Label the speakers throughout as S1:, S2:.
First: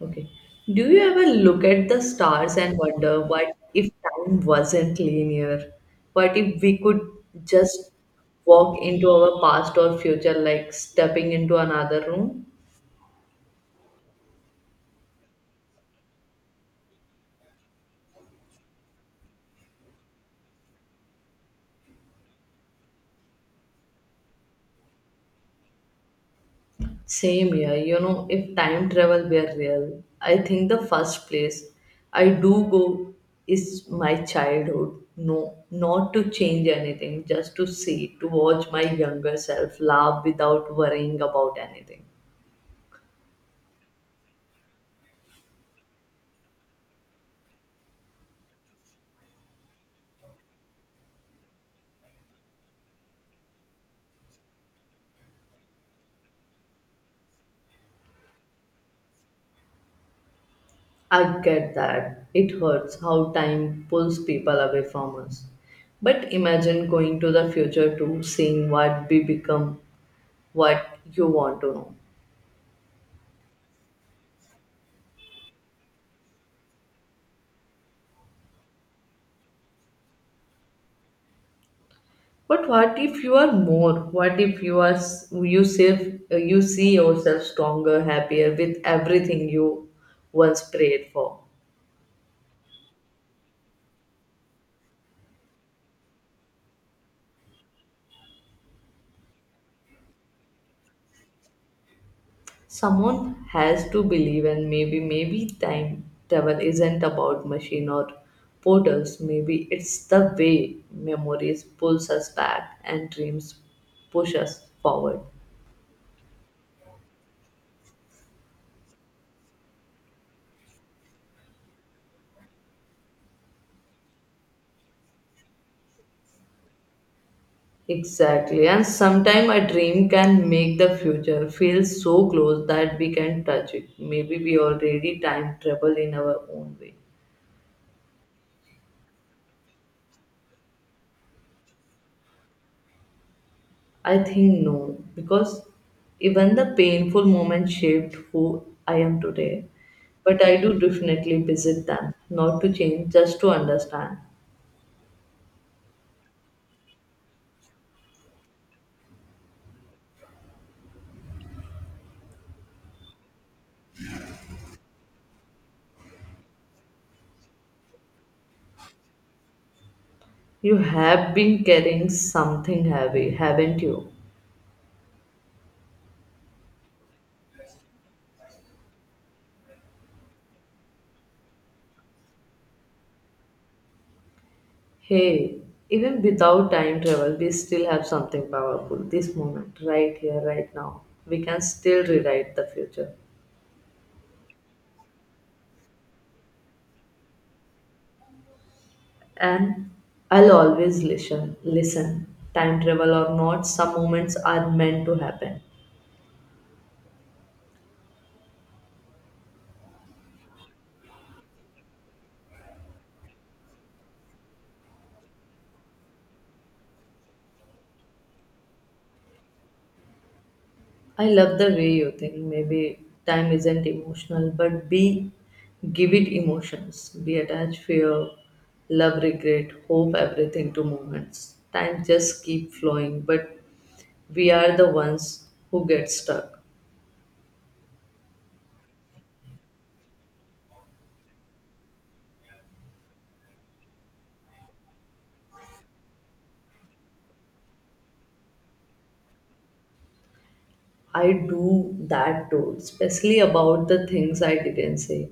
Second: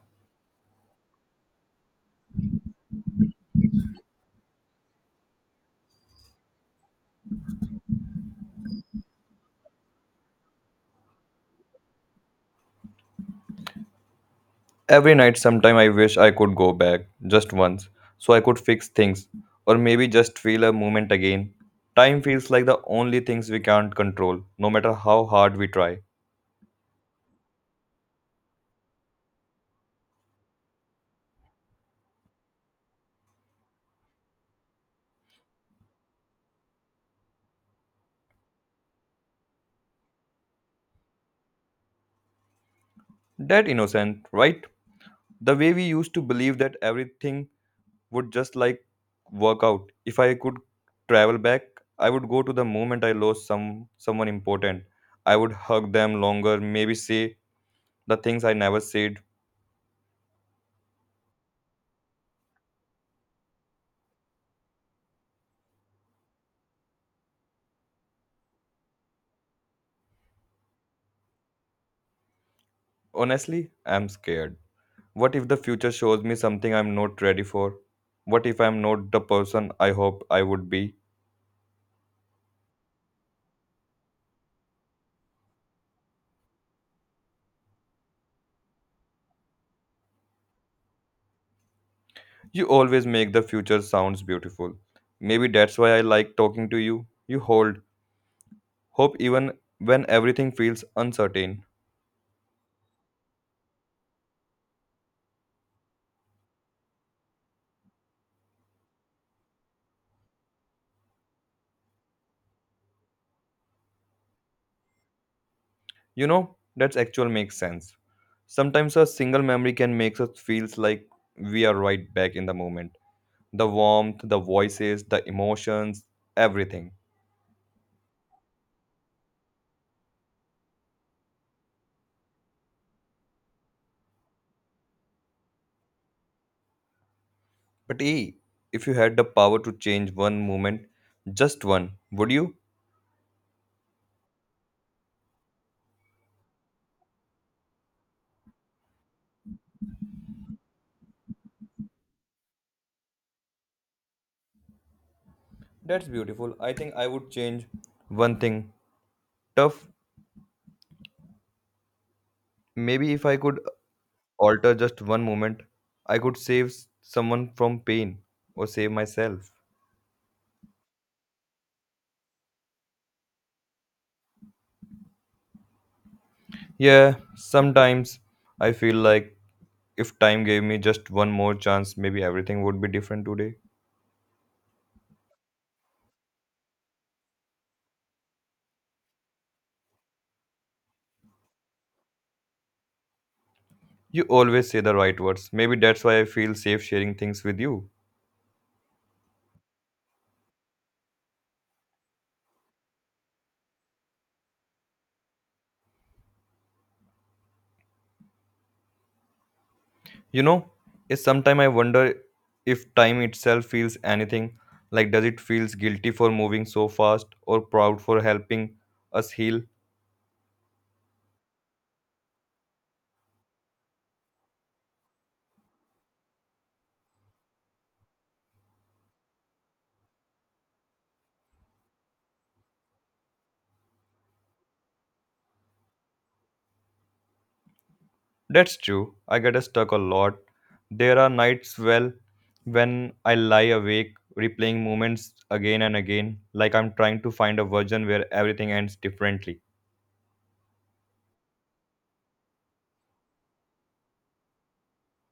S1: Okay. Do you ever look at the stars and wonder what if time wasn't linear? What if we could just walk into our past or future like stepping into another room?
S2: Every night, sometime I wish I could go back just once so I could fix things or maybe just feel a moment again. Time feels like the only things we can't control, no matter how hard we try.
S1: Same here, you know, if time travel were real, I think the first place I do go is my childhood. No, not to change anything, just to see, to watch my younger self laugh without worrying about anything.
S2: That innocent, right? The way we used to believe that everything would just like work out. If I could travel back, I would go to the moment I lost someone important. I would hug them longer, maybe say the things I never said.
S1: I get that. It hurts how time pulls people away from us. But imagine going to the future too, seeing what we become, what you want to know.
S2: Honestly, I'm scared. What if the future shows me something I'm not ready for? What if I'm not the person I hoped I would be?
S1: But what if you are more? What if you are you see yourself stronger, happier with everything you once prayed for?
S2: You always make the future sounds beautiful. Maybe that's why I like talking to you. You hold hope even when everything feels uncertain.
S1: Someone has to believe, and maybe time travel isn't about machine or portals. Maybe it's the way memories pulls us back and dreams push us forward.
S2: You know, that's actual makes sense. Sometimes a single memory can make us feels like we are right back in the moment. The warmth, the voices, the emotions, everything.
S1: Exactly, and sometimes a dream can make the future feel so close that we can touch it. Maybe we already time travel in our own way.
S2: But hey, if you had the power to change one moment, just one, would you?
S1: I think no, because even the painful moments shaped who I am today. But I do definitely visit them, not to change, just to understand.
S2: That's beautiful. I think I would change one thing. Tough, maybe if I could alter just one moment, I could save someone from pain or save myself.
S1: You have been carrying something heavy, haven't you?
S2: Yeah, sometimes I feel like if time gave me just one more chance, maybe everything would be different today.
S1: Hey, even without time travel, we still have something powerful. This moment, right here, right now, we can still rewrite the future.
S2: You always say the right words. Maybe that's why I feel safe sharing things with you.
S1: And I'll always listen. Listen, time travel or not, some moments are meant to happen.
S2: You know, it's sometime I wonder if time itself feels anything. Like, does it feels guilty for moving so fast or proud for helping us heal?
S1: I love the way you think. Maybe time isn't emotional, but be give it emotions. We attach fear, love, regret, hope, everything to moments. Time just keep flowing, but we are the ones who get stuck.
S2: That's true. I get stuck a lot. There are nights, well, when I lie awake, replaying moments again and again, like I'm trying to find a version where everything ends differently.
S1: I do that too, especially about the things I didn't say,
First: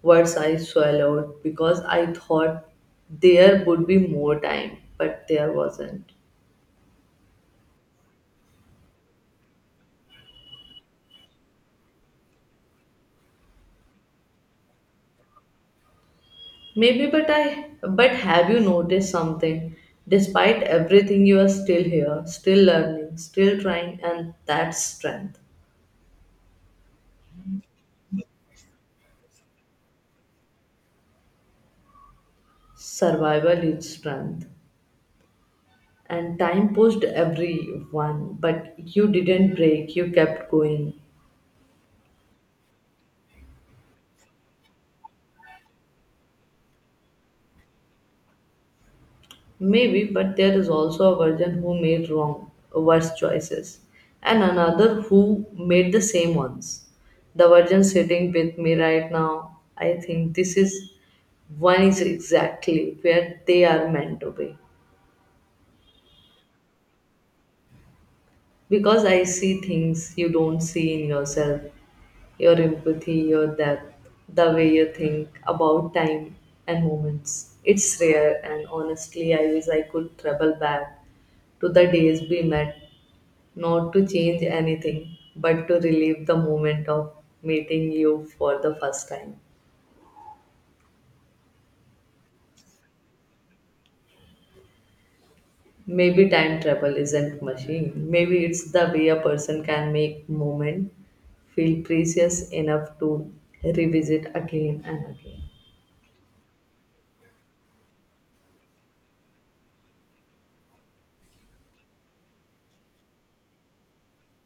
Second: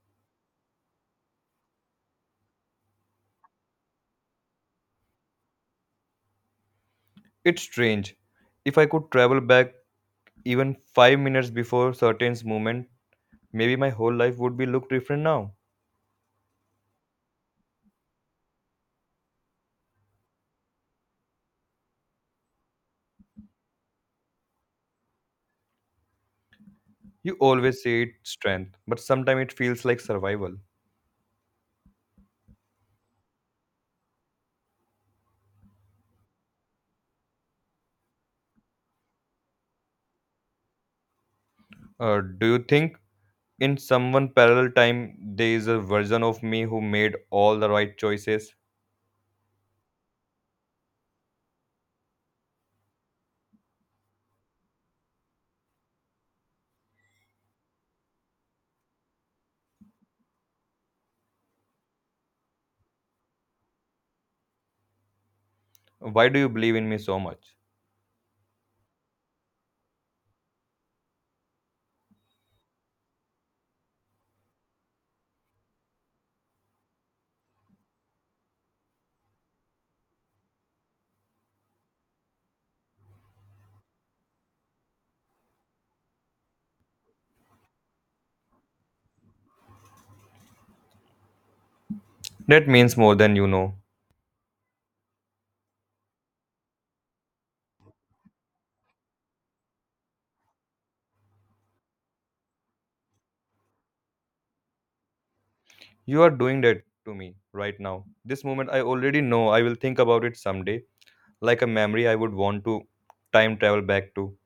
S1: words I swallowed because I thought there would be more time, but there wasn't.
S2: It's strange. If I could travel back even 5 minutes before certain moment, maybe my whole life would be look different now.
S1: Maybe, but have you noticed something? Despite everything, you are still here, still learning, still trying, and that's strength.
S2: You always say it's strength, but sometimes it feels like survival.
S1: Survival is strength. And time pushed everyone, but you didn't break, you kept going.
S2: Do you think in someone parallel time there is a version of me who made all the right choices?
S1: Maybe, but there is also a version who made wrong, worse choices, and another who made the same ones. The version sitting with me right now, I think this is one is exactly where they are meant to be.
S2: Why do you believe in me so much?
S1: Because I see things you don't see in yourself, your empathy, your depth, the way you think about time and moments. It's rare, and honestly, I wish I could travel back to the days we met. Not to change anything, but to relive the moment of meeting you for the first time.
S2: That means more than you know.
S1: Maybe time travel isn't machine. Maybe it's the way a person can make moment feel precious enough to revisit again and again.
S2: You are doing that to me right now. This moment I already know I will think about it someday, like a memory I would want to time travel back to.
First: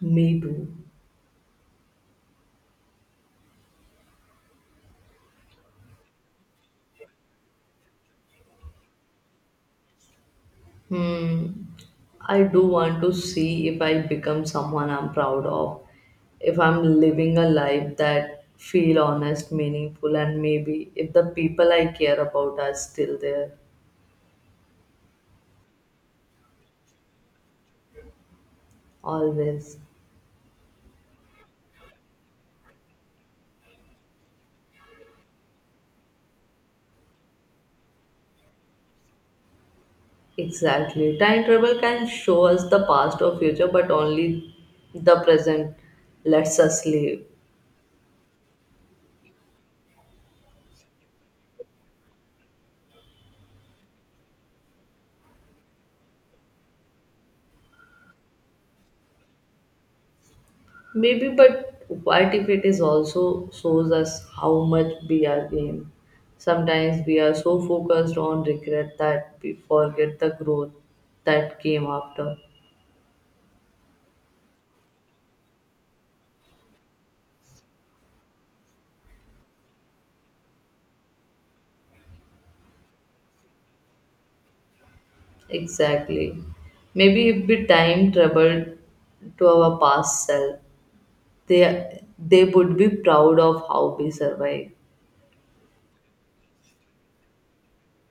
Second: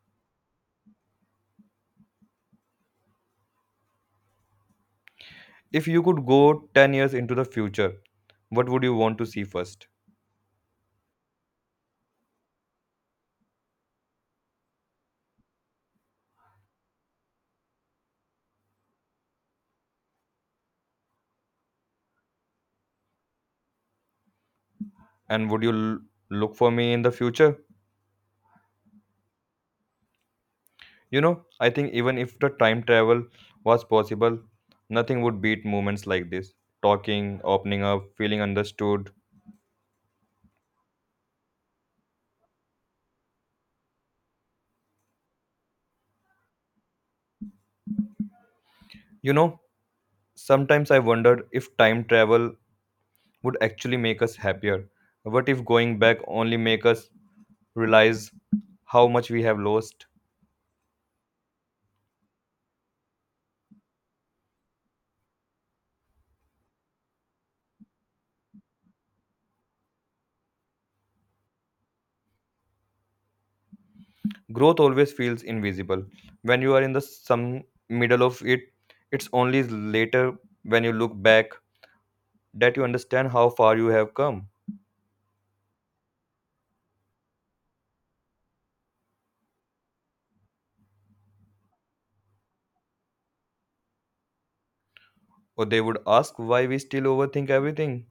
S1: Me too.
S2: If you could go 10 years into the future, what would you want to see first?
S1: Hmm. I do want to see if I become someone I'm proud of. If I'm living a life that feel honest, meaningful, and maybe if the people I care about are still there.
S2: And would you look for me in the future?
S1: Always.
S2: You know, I think even if the time travel was possible, nothing would beat moments like this. Talking, opening up, feeling understood.
S1: Exactly. Time travel can show us the past or future, but only the present lets us live.
S2: You know, sometimes I wondered if time travel would actually make us happier. What if going back only make us realize how much we have lost?
S1: Maybe, but what if it is also shows us how much we are in? Sometimes we are so focused on regret that we forget the growth that came after.
S2: Growth always feels invisible. When you are in the some middle of it, it's only later when you look back that you understand how far you have come.
S1: Exactly. Maybe if we time traveled to our past self, they would be proud of how we survived.
S2: Or they would ask why we still overthink everything.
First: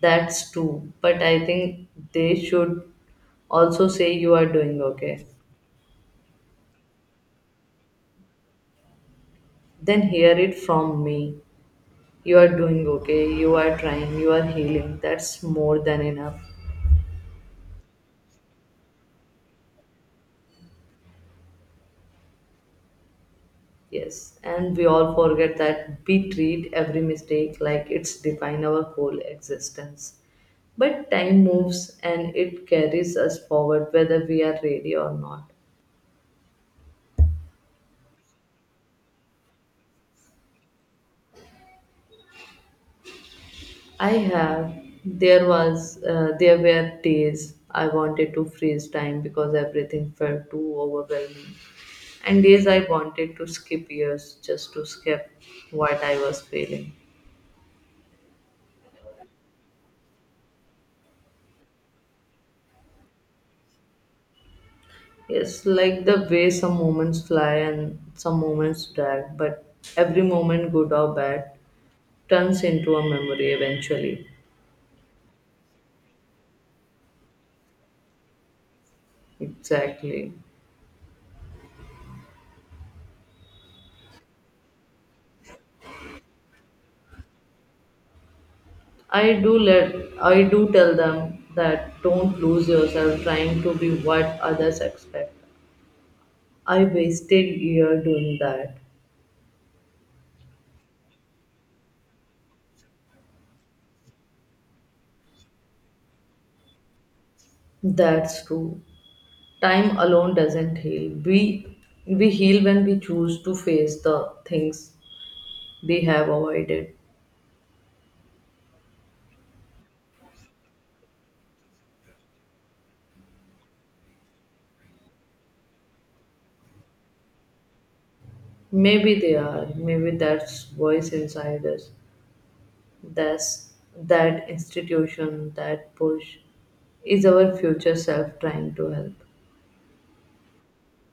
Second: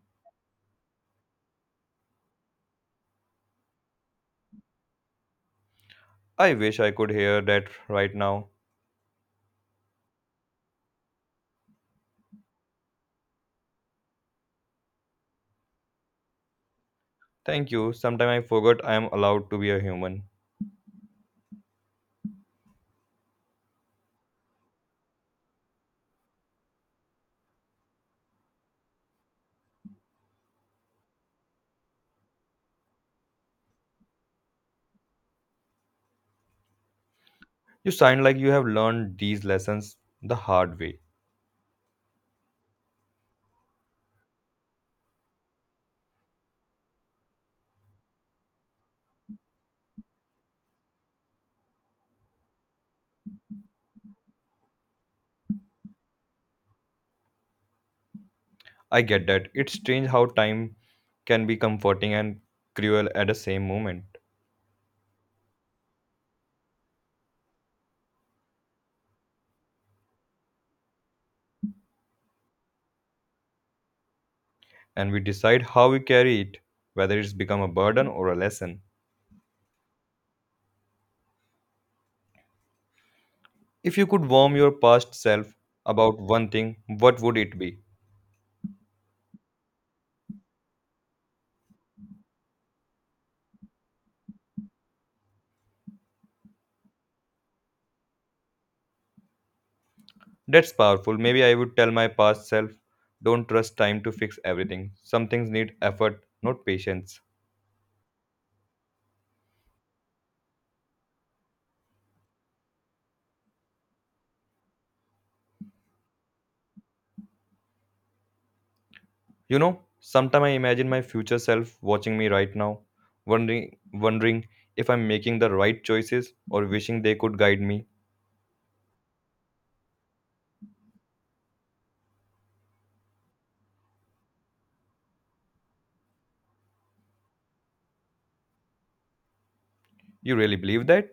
S1: That's true, but I think they should also say you are doing okay.
S2: I wish I could hear that right now.
S1: Then hear it from me. You are doing okay, you are trying, you are healing. That's more than enough.
S2: Thank you. Sometime I forgot I am allowed to be a human.
S1: Yes, and we all forget that we treat every mistake like it's define our whole existence. But time moves and it carries us forward whether we are ready or not.
S2: You sound like you have learned these lessons the hard way.
S1: I have. There was, there were days I wanted to freeze time because everything felt too overwhelming, and days I wanted to skip years just to skip what I was feeling.
S2: I get that. It's strange how time can be comforting and cruel at the same moment.
S1: It's like the way some moments fly and some moments drag, but every moment, good or bad, turns into a memory eventually.
S2: And we decide how we carry it, whether it's become a burden or a lesson.
S1: Exactly.
S2: If you could warn your past self about one thing, what would it be?
S1: I do let I do tell them that don't lose yourself trying to be what others expect. I wasted year doing that.
S2: That's powerful. Maybe I would tell my past self, don't trust time to fix everything. Some things need effort, not patience.
S1: That's true. Time alone doesn't heal. We heal when we choose to face the things they have avoided.
S2: You know, sometimes I imagine my future self watching me right now, wondering if I'm making the right choices or wishing they could guide me.
S1: Maybe they are. Maybe that's voice inside us. That's that institution, that push is our future self trying to help.
S2: You really believe that?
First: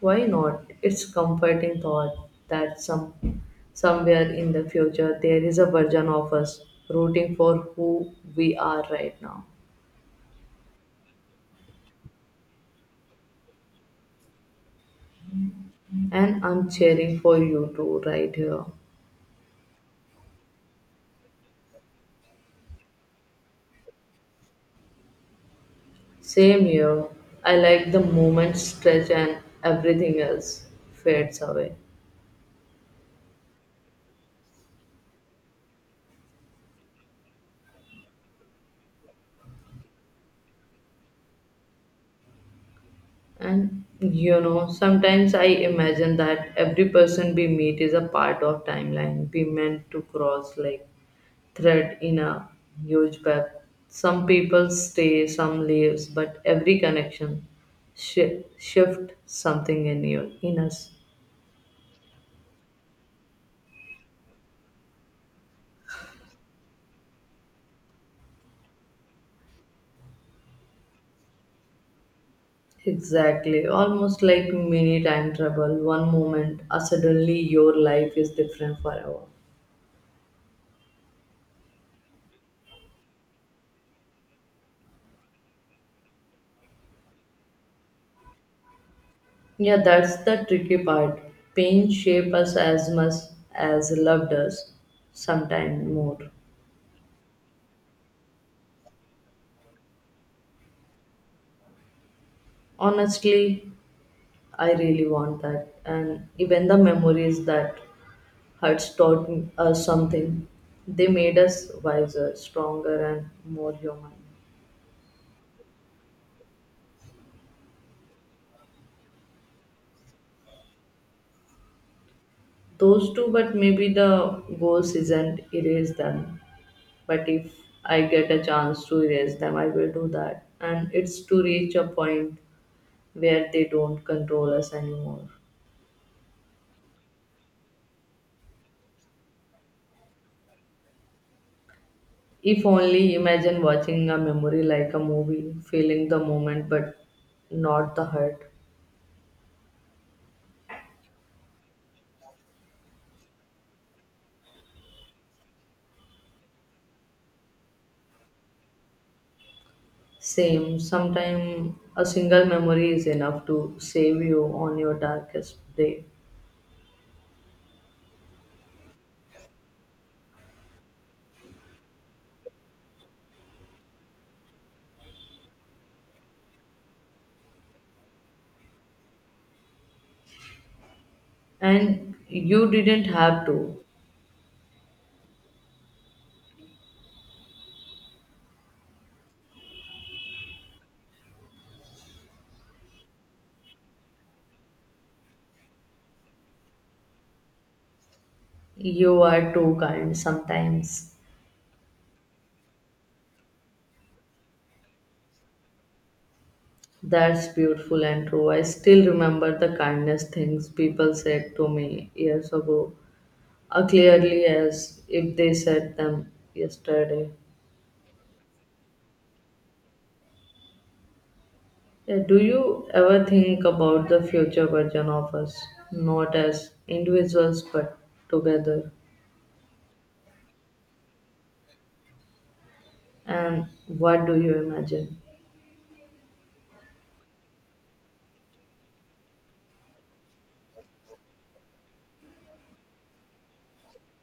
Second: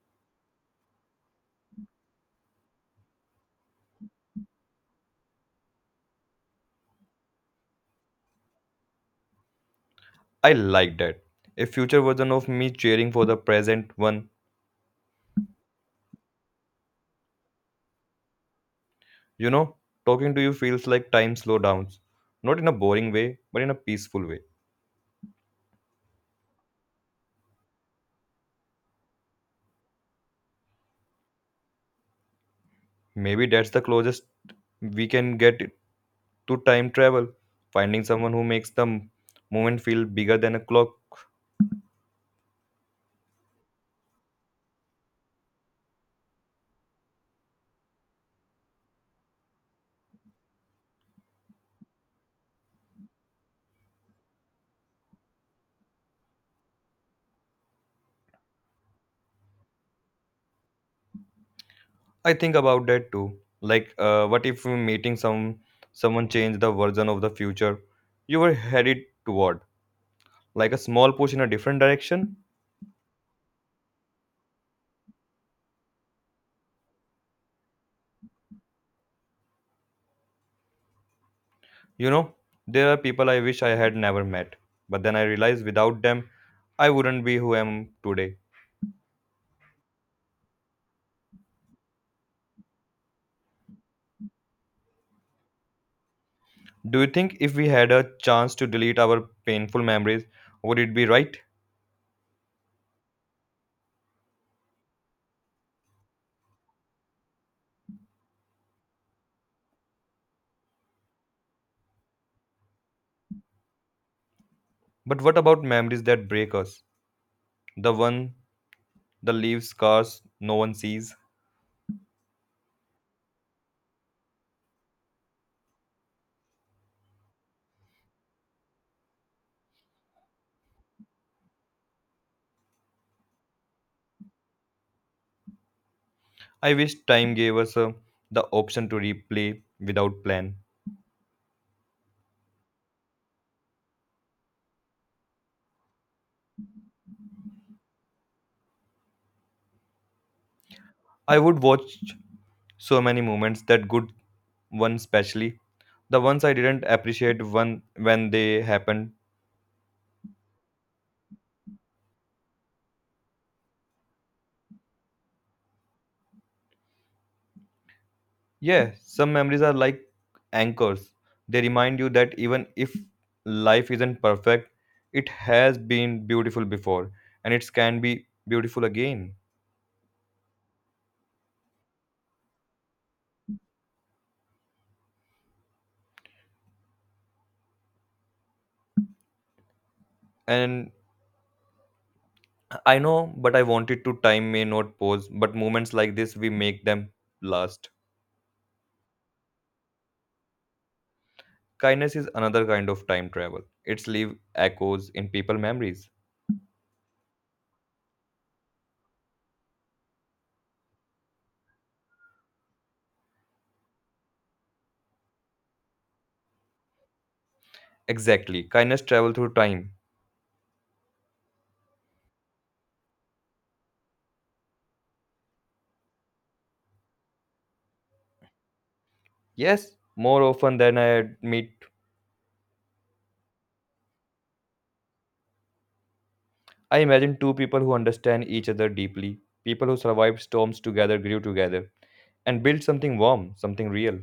S1: Why not? It's comforting thought that somewhere in the future there is a version of us rooting for who we are right now.
S2: I like that. A future version of me cheering for the present one.
S1: And I'm cheering for you too right here.
S2: You know, talking to you feels like time slow down. Not in a boring way, but in a peaceful way.
S1: Same here. I like the moment stretch and everything else fades away.
S2: Maybe that's the closest we can get to time travel, finding someone who makes the moment feel bigger than a clock.
S1: And you know, sometimes I imagine that every person we meet is a part of timeline we meant to cross like thread in a huge web. Some people stay, some leaves, but every connection shift something in you, in us.
S2: I think about that too. Like, what if meeting someone change the version of the future you were headed toward, like a small push in a different direction?
S1: Exactly, almost like mini time travel. One moment, suddenly your life is different forever.
S2: You know, there are people I wish I had never met, but then I realize without them, I wouldn't be who I am today.
S1: Yeah, that's the tricky part. Pain shape us as much as love does, sometimes more.
S2: Do you think if we had a chance to delete our painful memories, would it be right?
S1: Honestly, I really want that, and even the memories that Huts taught us something. They made us wiser, stronger, and more human.
S2: But what about memories that break us? The one The leaves scars no one sees.
S1: Those two, but maybe the goals isn't erase them. But if I get a chance to erase them, I will do that. And it's to reach a point where they don't control us anymore.
S2: I wish time gave us the option to replay without plan.
S1: If only imagine watching a memory like a movie, feeling the moment but not the hurt.
S2: I would watch so many moments, that good ones especially. The ones I didn't appreciate one when they happened.
S1: Same, sometimes a single memory is enough to save you on your darkest day.
S2: Yeah, some memories are like anchors. They remind you that even if life isn't perfect, it has been beautiful before and it can be beautiful again.
S1: And you didn't have to.
S2: And I know, but I wanted to time may not pause, but moments like this we make them last.
S1: You are too kind sometimes.
S2: Kindness is another kind of time travel. It's leave echoes in people memories.
S1: That's beautiful and true. I still remember the kindness things people said to me years ago, clearly as if they said them yesterday.
S2: Exactly. Kindness travel through time.
S1: Yeah, do you ever think about the future version of us? Not as individuals, but together.
S2: Yes, more often than I admit.
S1: And what do you imagine?
S2: I imagine two people who understand each other deeply, people who survived storms together, grew together, and built something warm, something real.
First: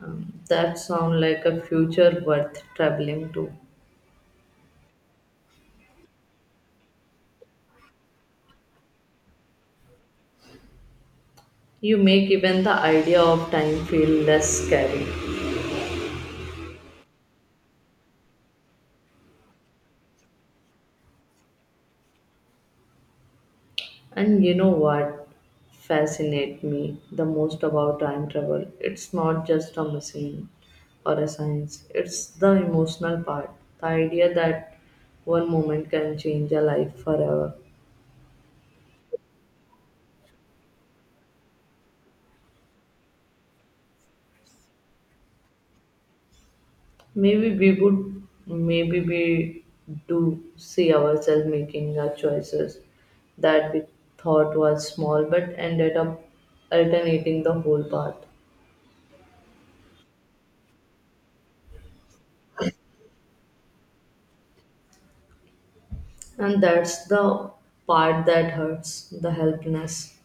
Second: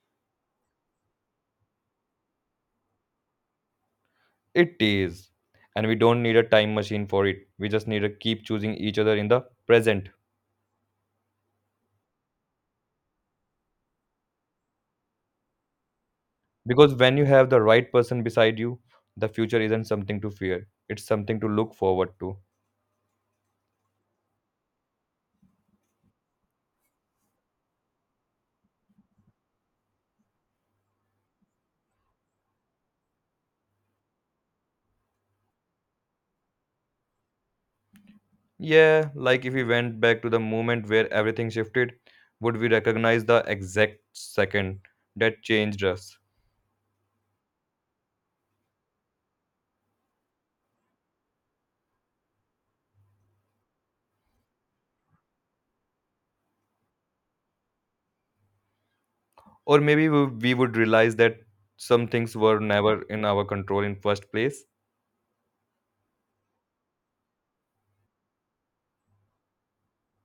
S1: That sound like a future worth traveling to.
S2: It is. And we don't need a time machine for it. We just need to keep choosing each other in the present.
S1: You make even the idea of time feel less scary.
S2: Because when you have the right person beside you, the future isn't something to fear, it's something to look forward to.
S1: And you know what fascinates me the most about time travel? It's not just a machine or a science, it's the emotional part. The idea that one moment can change a life forever.
S2: Yeah, like if we went back to the moment where everything shifted, would we recognize the exact second that changed us?
S1: Maybe we would, maybe we do see ourselves making our choices that we thought was small but ended up alternating the whole path.
S2: Or maybe we would realize that some things were never in our control in first place.
S1: And that's the part that hurts the helplessness.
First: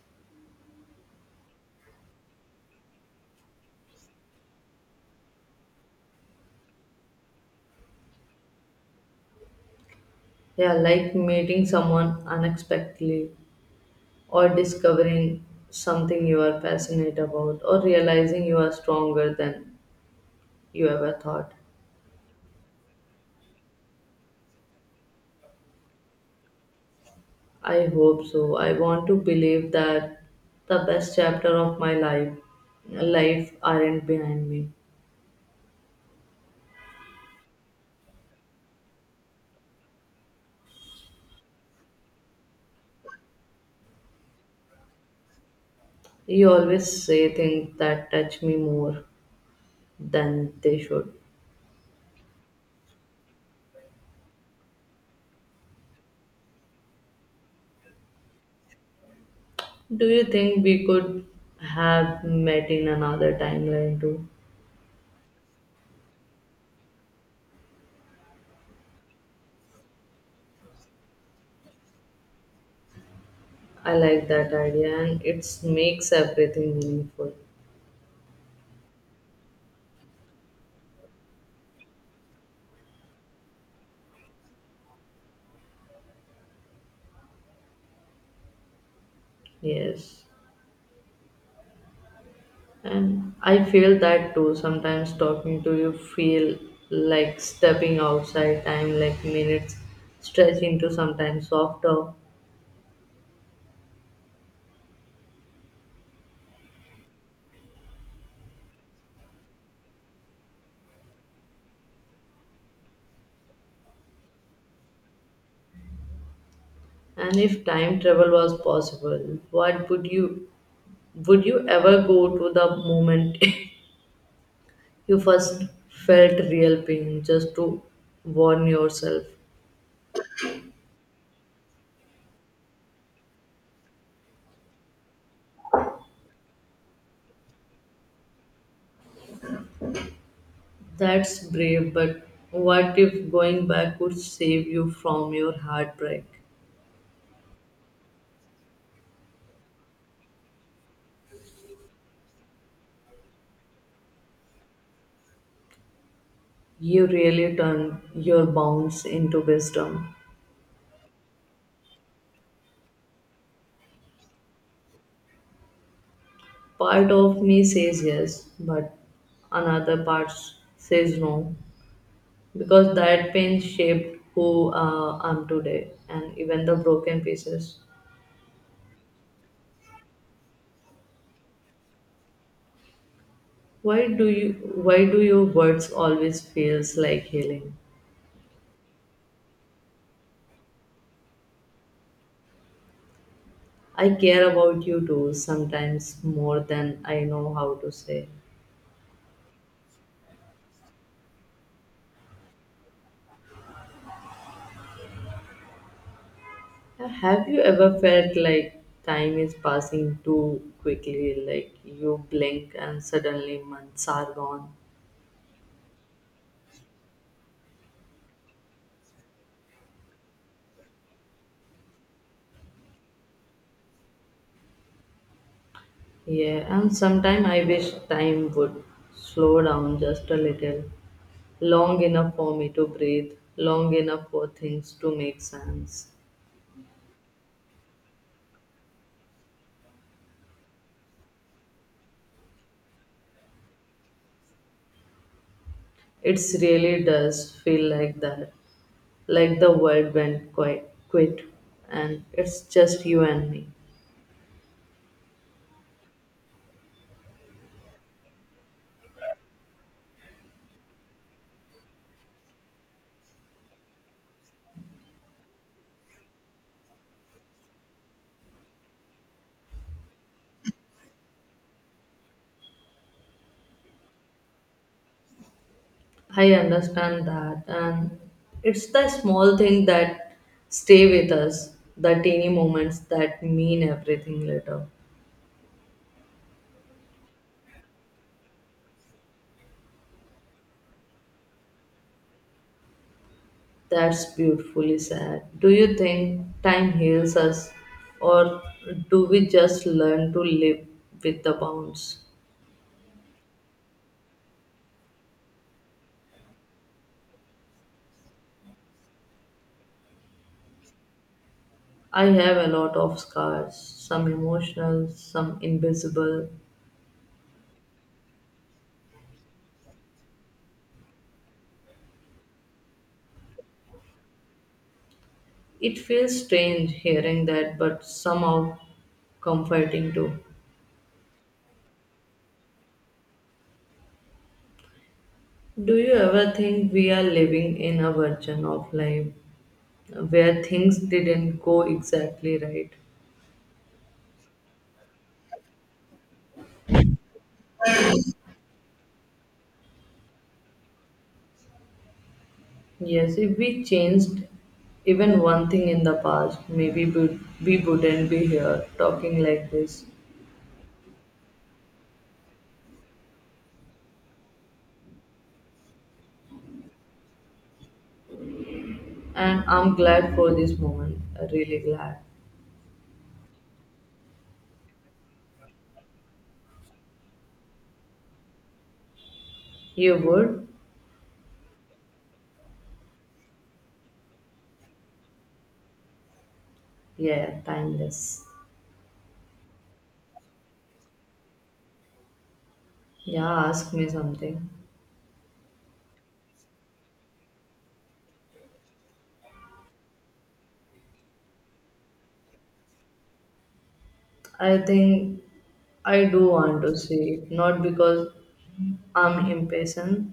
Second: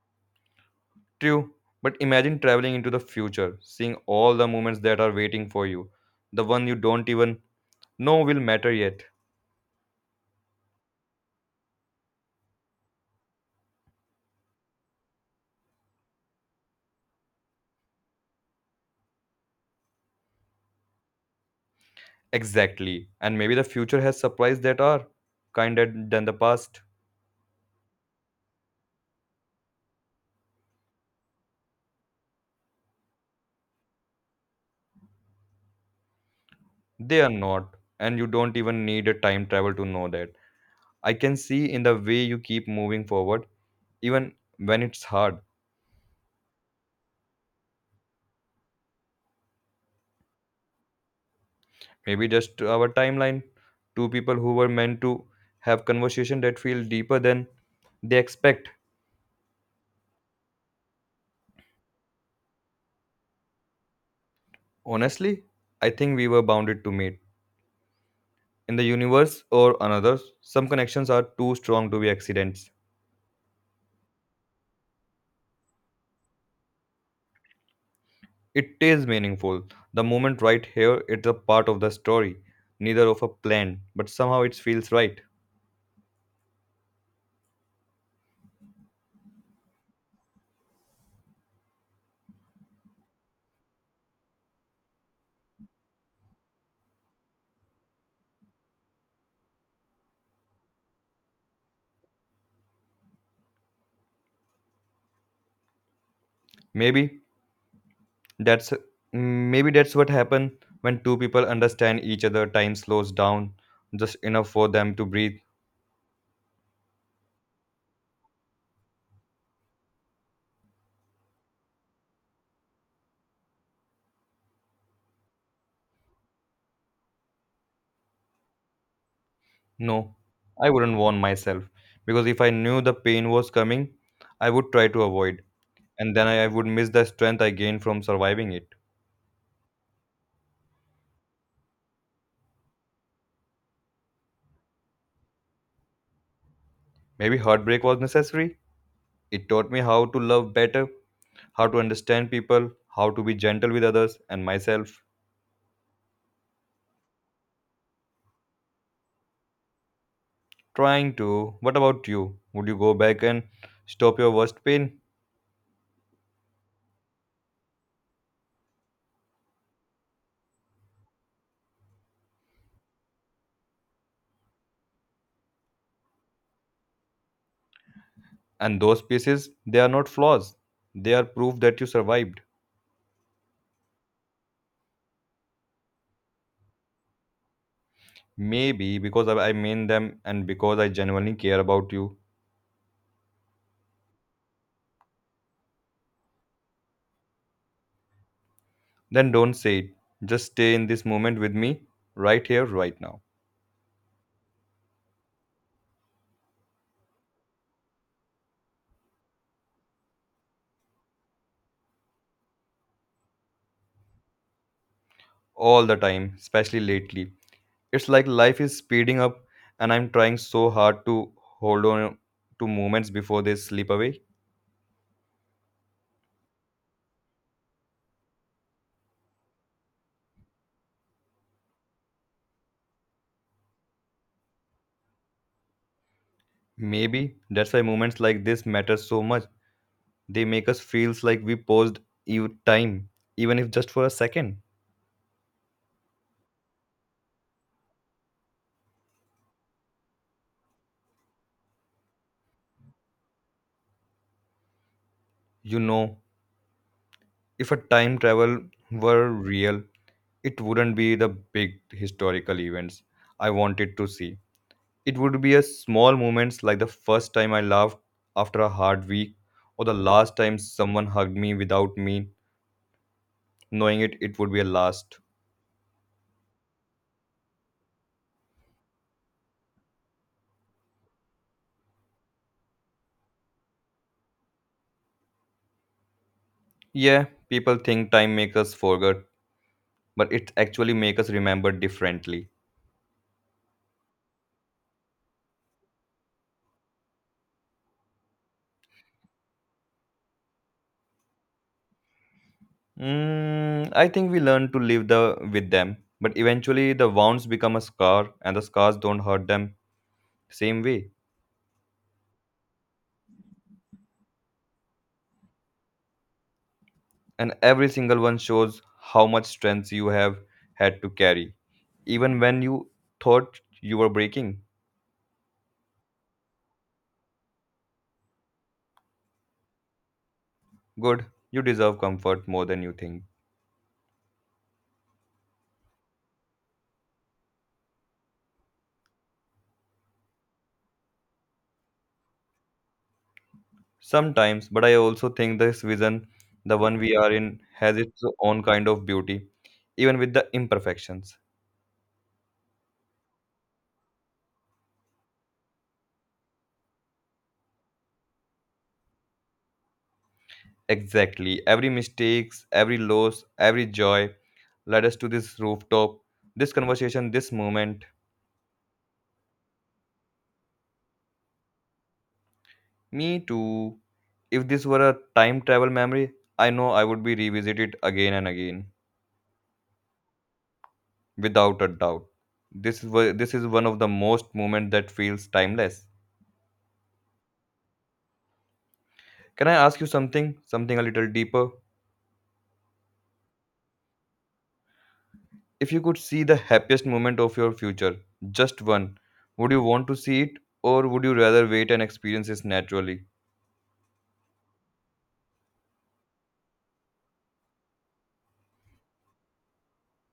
S2: True, but imagine traveling into the future, seeing all the moments that are waiting for you, the one you don't even know will matter yet.
S1: Yeah, like meeting someone unexpectedly or discovering something you are passionate about or realizing you are stronger than you ever thought.
S2: Exactly. And maybe the future has surprises that are kinder than the past.
S1: I hope so. I want to believe that the best chapter of my life aren't behind me.
S2: They are not. And you don't even need a time travel to know that. I can see in the way you keep moving forward, even when it's hard.
S1: You always say things that touch me more than they should.
S2: Maybe just our timeline. Two people who were meant to have conversation that feel deeper than they expect.
S1: Do you think we could have met in another timeline too?
S2: Honestly, I think we were bounded to meet. In the universe or another, some connections are too strong to be accidents.
S1: I like that idea and it makes everything meaningful.
S2: It is meaningful. The moment right here, it's a part of the story, neither of a plan, but somehow it feels right.
S1: Yes. And I feel that too. Sometimes talking to you feel like stepping outside time, like minutes stretch into sometimes softer.
S2: Maybe that's maybe that's what happens when two people understand each other. Time slows down just enough for them to breathe.
S1: And if time travel was possible, what would you ever go to the moment you first felt real pain just to warn yourself?
S2: No, I wouldn't warn myself because if I knew the pain was coming, I would try to avoid, and then I would miss the strength I gained from surviving it.
S1: That's brave, but what if going back could save you from your heartbreak?
S2: Maybe heartbreak was necessary. It taught me how to love better how to understand people, how to be gentle with others, and myself
S1: You really turn your bounds into wisdom.
S2: trying to. What about you? Would you go back and stop your worst pain?
S1: Part of me says yes, but another part says no because that pain shaped who I'm today and even the broken pieces.
S2: And those pieces, they are not flaws. They are proof that you survived.
S1: Why do your words always feels like healing?
S2: Maybe because I mean them and because I genuinely care about you.
S1: I care about you too sometimes more than I know how to say.
S2: Then don't say it. Just stay in this moment with me, right here, right now.
S1: Have you ever felt like time is passing too quickly like you blink and suddenly months are gone?
S2: All the time, especially lately. It's like life is speeding up and I'm trying so hard to hold on to moments before they slip away.
S1: Yeah, and sometime I wish time would slow down just a little, long enough for me to breathe, long enough for things to make sense.
S2: Maybe that's why moments like this matter so much. They make us feels like we paused time, even if just for a second.
S1: It really does feel like that, like the world went quit, and it's just you and me.
S2: You know, if a time travel were real, it wouldn't be the big historical events I wanted to see. It would be a small moments like the first time I laughed after a hard week or the last time someone hugged me without me knowing it would be a last.
S1: I understand that, and it's the small thing that stay with us, the teeny moments that mean everything later.
S2: Yeah, people think time makes us forget, but it actually makes us remember differently.
S1: That's beautifully said. Do you think time heals us, or do we just learn to live with the wounds?
S2: Mm, I think we learn to live the with them, but eventually the wounds become a scar, and the scars don't hurt them same way.
S1: I have a lot of scars, some emotional, some invisible.
S2: And every single one shows how much strength you have had to carry, even when you thought you were breaking.
S1: It feels strange hearing that, but somehow comforting too.
S2: Good, you deserve comfort more than you think
S1: Do you ever think we are living in a version of life where things didn't go exactly right?
S2: sometimes. But I also think this vision, the one we are in, has its own kind of beauty, even with the imperfections.
S1: Yes, if we changed even one thing in the past, maybe we wouldn't be here talking like this.
S2: Exactly, every mistakes, every loss, every joy led us to this rooftop, this conversation, this moment.
S1: And I'm glad for this moment, really glad.
S2: Me too. If this were a time travel memory, I know I would be revisited again and again,
S1: You would?
S2: without a doubt. This is this is one of the most moment that feels timeless.
S1: Yeah, timeless.
S2: Can I ask you something? Something a little deeper.
S1: Yeah, ask me something.
S2: If you could see the happiest moment of your future, just one, would you want to see it, or would you rather wait and experience this naturally?
S1: I think I do want to see it, not because I'm impatient,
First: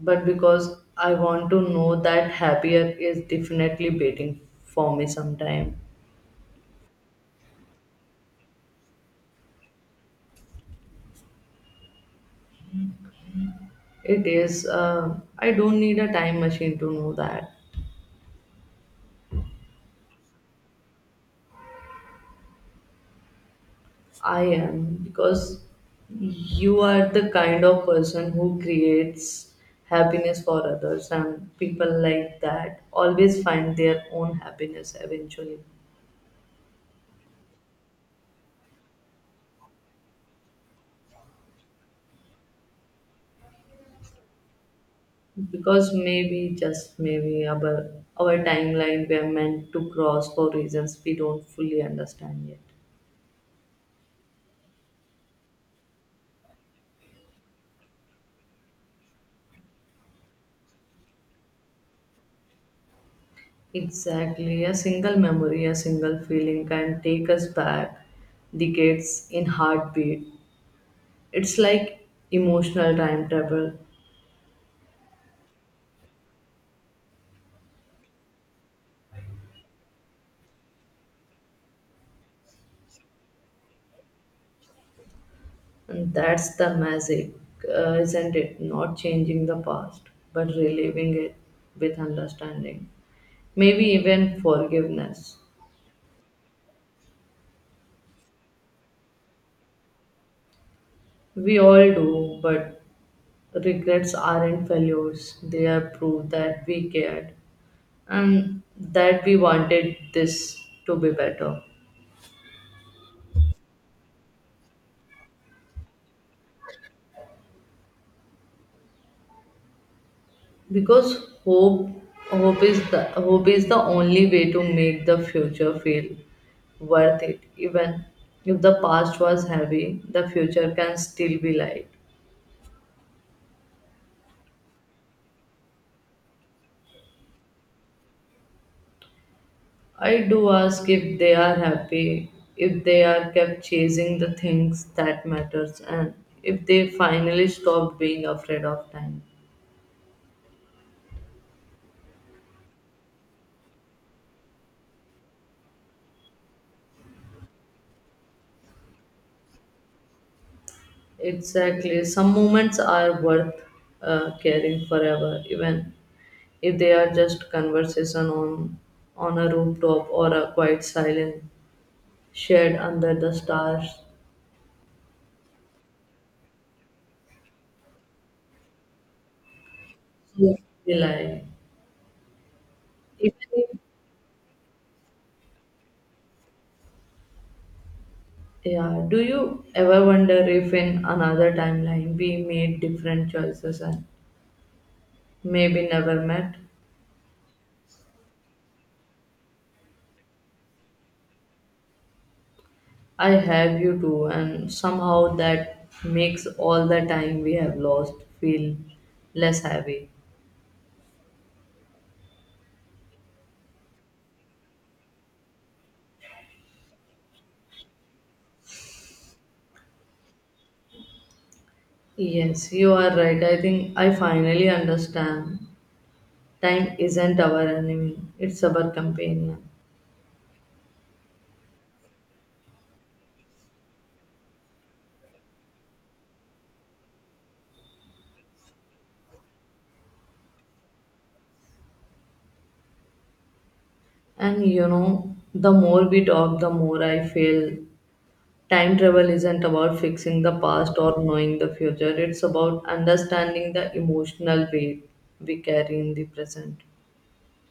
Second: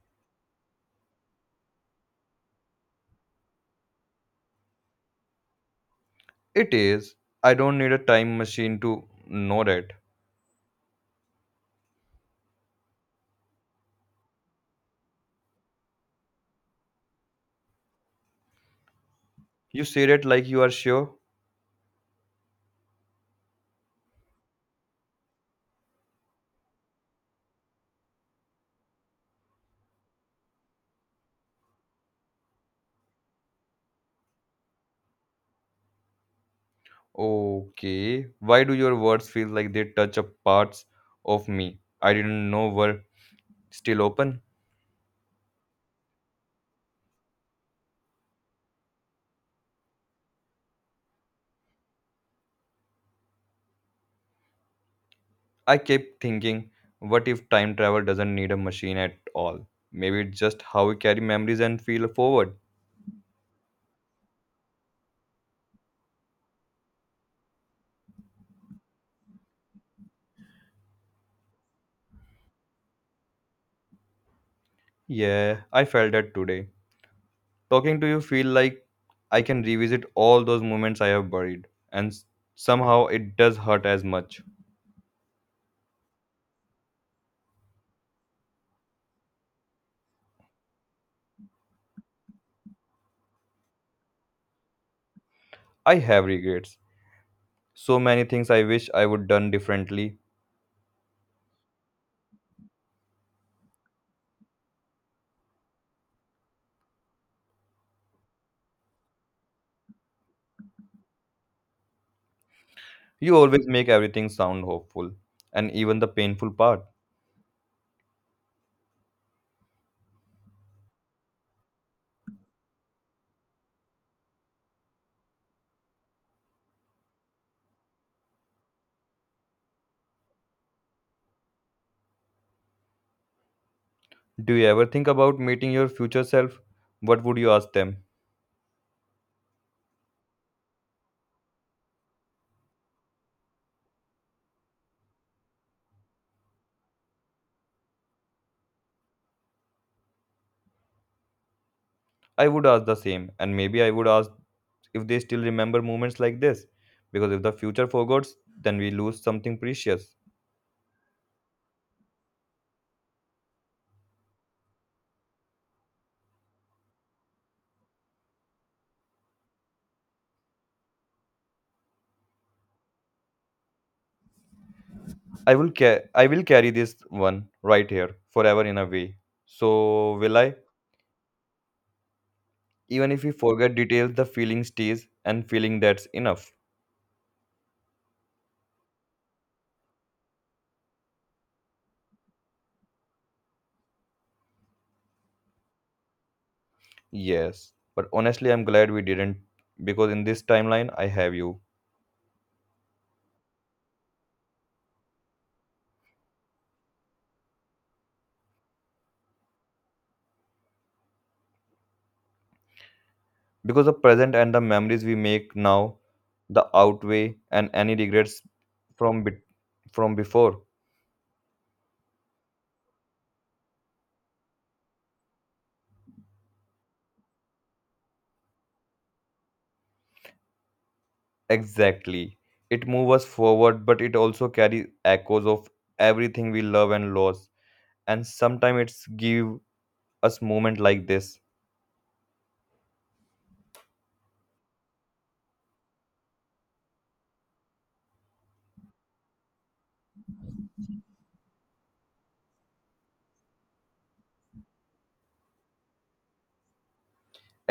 S1: but because I want to know that happier is definitely waiting for me sometime.
S2: It is. I don't need a time machine to know that.
S1: It is. I don't need a time machine to know that.
S2: You say that like you are sure,
S1: I am because you are the kind of person who creates happiness for others, and people like that always find their own happiness eventually.
S2: okay. Why do your words feel like they touch up parts of me I didn't know were still open?
S1: Because maybe, just maybe, our timeline we are meant to cross for reasons we don't fully understand yet.
S2: I kept thinking, what if time travel doesn't need a machine at all? Maybe it's just how we carry memories and feel forward.
S1: Exactly. A single memory, a single feeling can take us back decades in heartbeat. It's like emotional time travel,
S2: Yeah, I felt that today. Talking to you feel like I can revisit all those moments I have buried and somehow it does hurt as much.
S1: and that's the magic, isn't it? Not changing the past, but reliving it with understanding, maybe even forgiveness.
S2: I have regrets. So many things I wish I would done differently,
S1: We all do, but regrets aren't failures, they are proof that we cared and that we wanted this to be better.
S2: you always make everything sound hopeful, and even the painful part.
S1: Because hope is the only way to make the future feel worth it, even if the past was heavy, the future can still be light.
S2: Do you ever think about meeting your future self? What would you ask them?
S1: I do ask if they are happy, if they are kept chasing the things that matters, and if they finally stopped being afraid of time.
S2: I would ask the same, and maybe I would ask if they still remember moments like this. Because if the future forgets, then we lose something precious.
S1: Exactly, some moments are worth caring forever, even if they are just conversation on a rooftop or a quite silent shed under the stars.
S2: I will I will carry this one right here forever in a way. So will I?
S1: So rely.
S2: Even if we
S1: If-
S2: forget details, the feeling stays, and feeling that's enough.
S1: yeah, do you ever wonder if in another timeline we made different choices and maybe never met?
S2: Yes, but honestly, I'm glad we didn't because in this timeline, I have you.
S1: I have you too and somehow that makes all the time we have lost feel less heavy.
S2: Because the present and the memories we make now the outweigh and any regrets from bit from before
S1: Yes, you are right. I think I finally understand. Time isn't our enemy, it's our companion.
S2: exactly it moves us forward but it also carries echoes of everything we love and lost and sometimes it's give us moment like this
S1: And you know, the more we talk, the more I feel time travel isn't about fixing the past or knowing the future, it's about understanding the emotional weight we carry in the present.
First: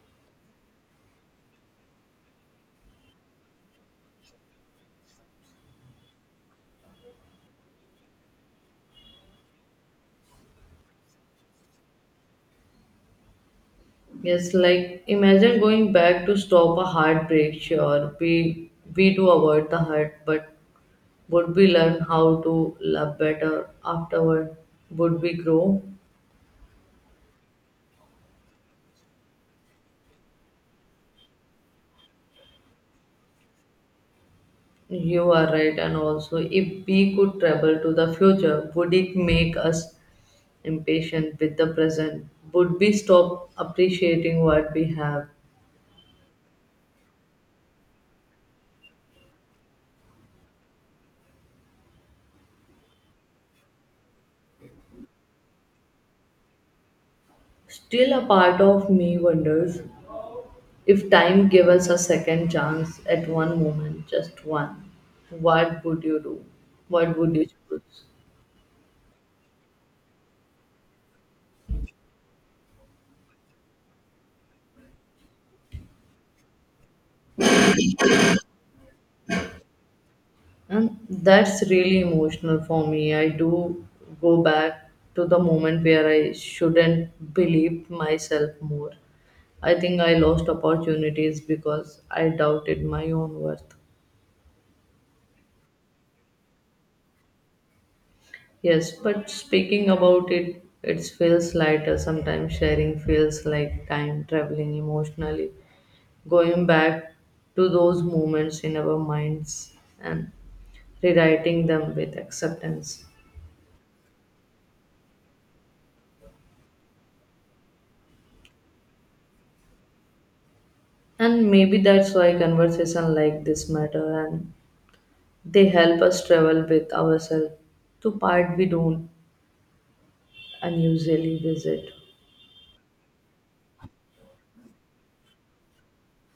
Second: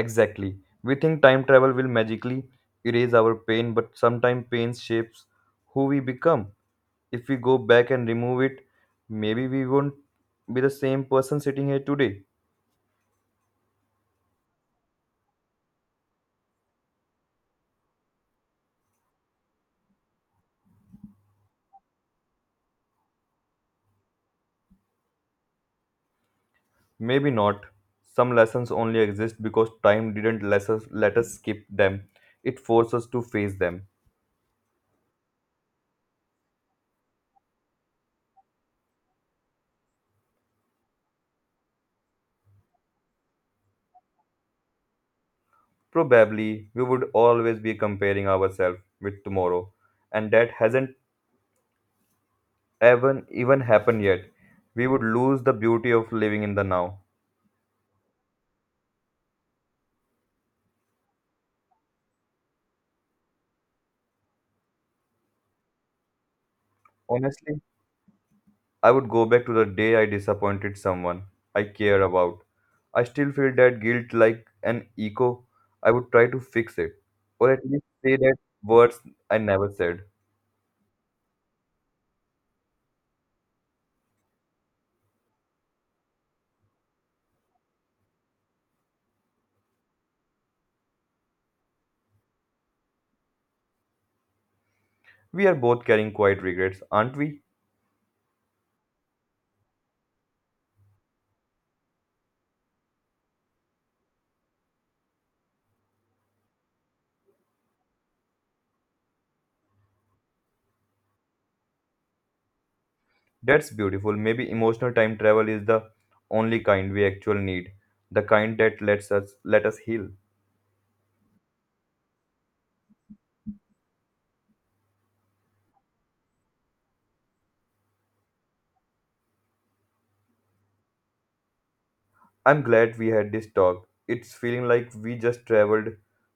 S2: exactly we think time travel will magically erase our pain but sometimes pain shapes who we become if we go back and remove it maybe we won't be the same person sitting here today.
S1: Yes, like imagine going back to stop a heartbreak. Sure, we do avoid the hurt, but would we learn how to love better afterward? Would we grow?
S2: Maybe not. Some lessons only exist because time didn't let us skip them. It forced us to face them.
S1: You are right, and also, if we could travel to the future, would it make us impatient with the present? Would we stop appreciating what we have?
S2: Probably, we would always be comparing ourselves with tomorrow, and that hasn't even happened yet. We would lose the beauty of living in the now.
S1: Still, a part of me wonders if time gave us a second chance at one moment, just one, what would you do? What would you
S2: Honestly,
S1: choose?
S2: I would go back to the day I disappointed someone I care about. I still feel that guilt like an echo. I would try to fix it, or at least say that words I never said.
S1: And that's really emotional for me. I do go back to the moment where I shouldn't believe myself more. I think I lost opportunities because I doubted my own worth.
S2: We are both carrying quiet regrets, aren't we?
S1: Yes, but speaking about it, it feels lighter. Sometimes sharing feels like time traveling emotionally, going back to those moments in our minds and rewriting them with acceptance.
S2: That's beautiful. Maybe emotional time travel is the only kind we actually need, the kind that lets us let us heal.
S1: And maybe that's why conversation like this matter and they help us travel with ourselves to part we don't unusually visit.
S2: I'm glad we had this talk. It's feeling like we just traveled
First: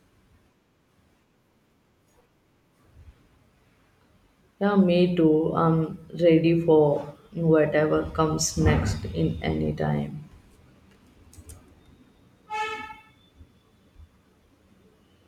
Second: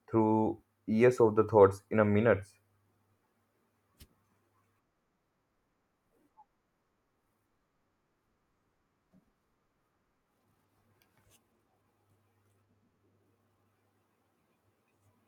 S2: through years of the thoughts in a minute.
S1: Yeah, me too. I'm ready for whatever comes next in any time.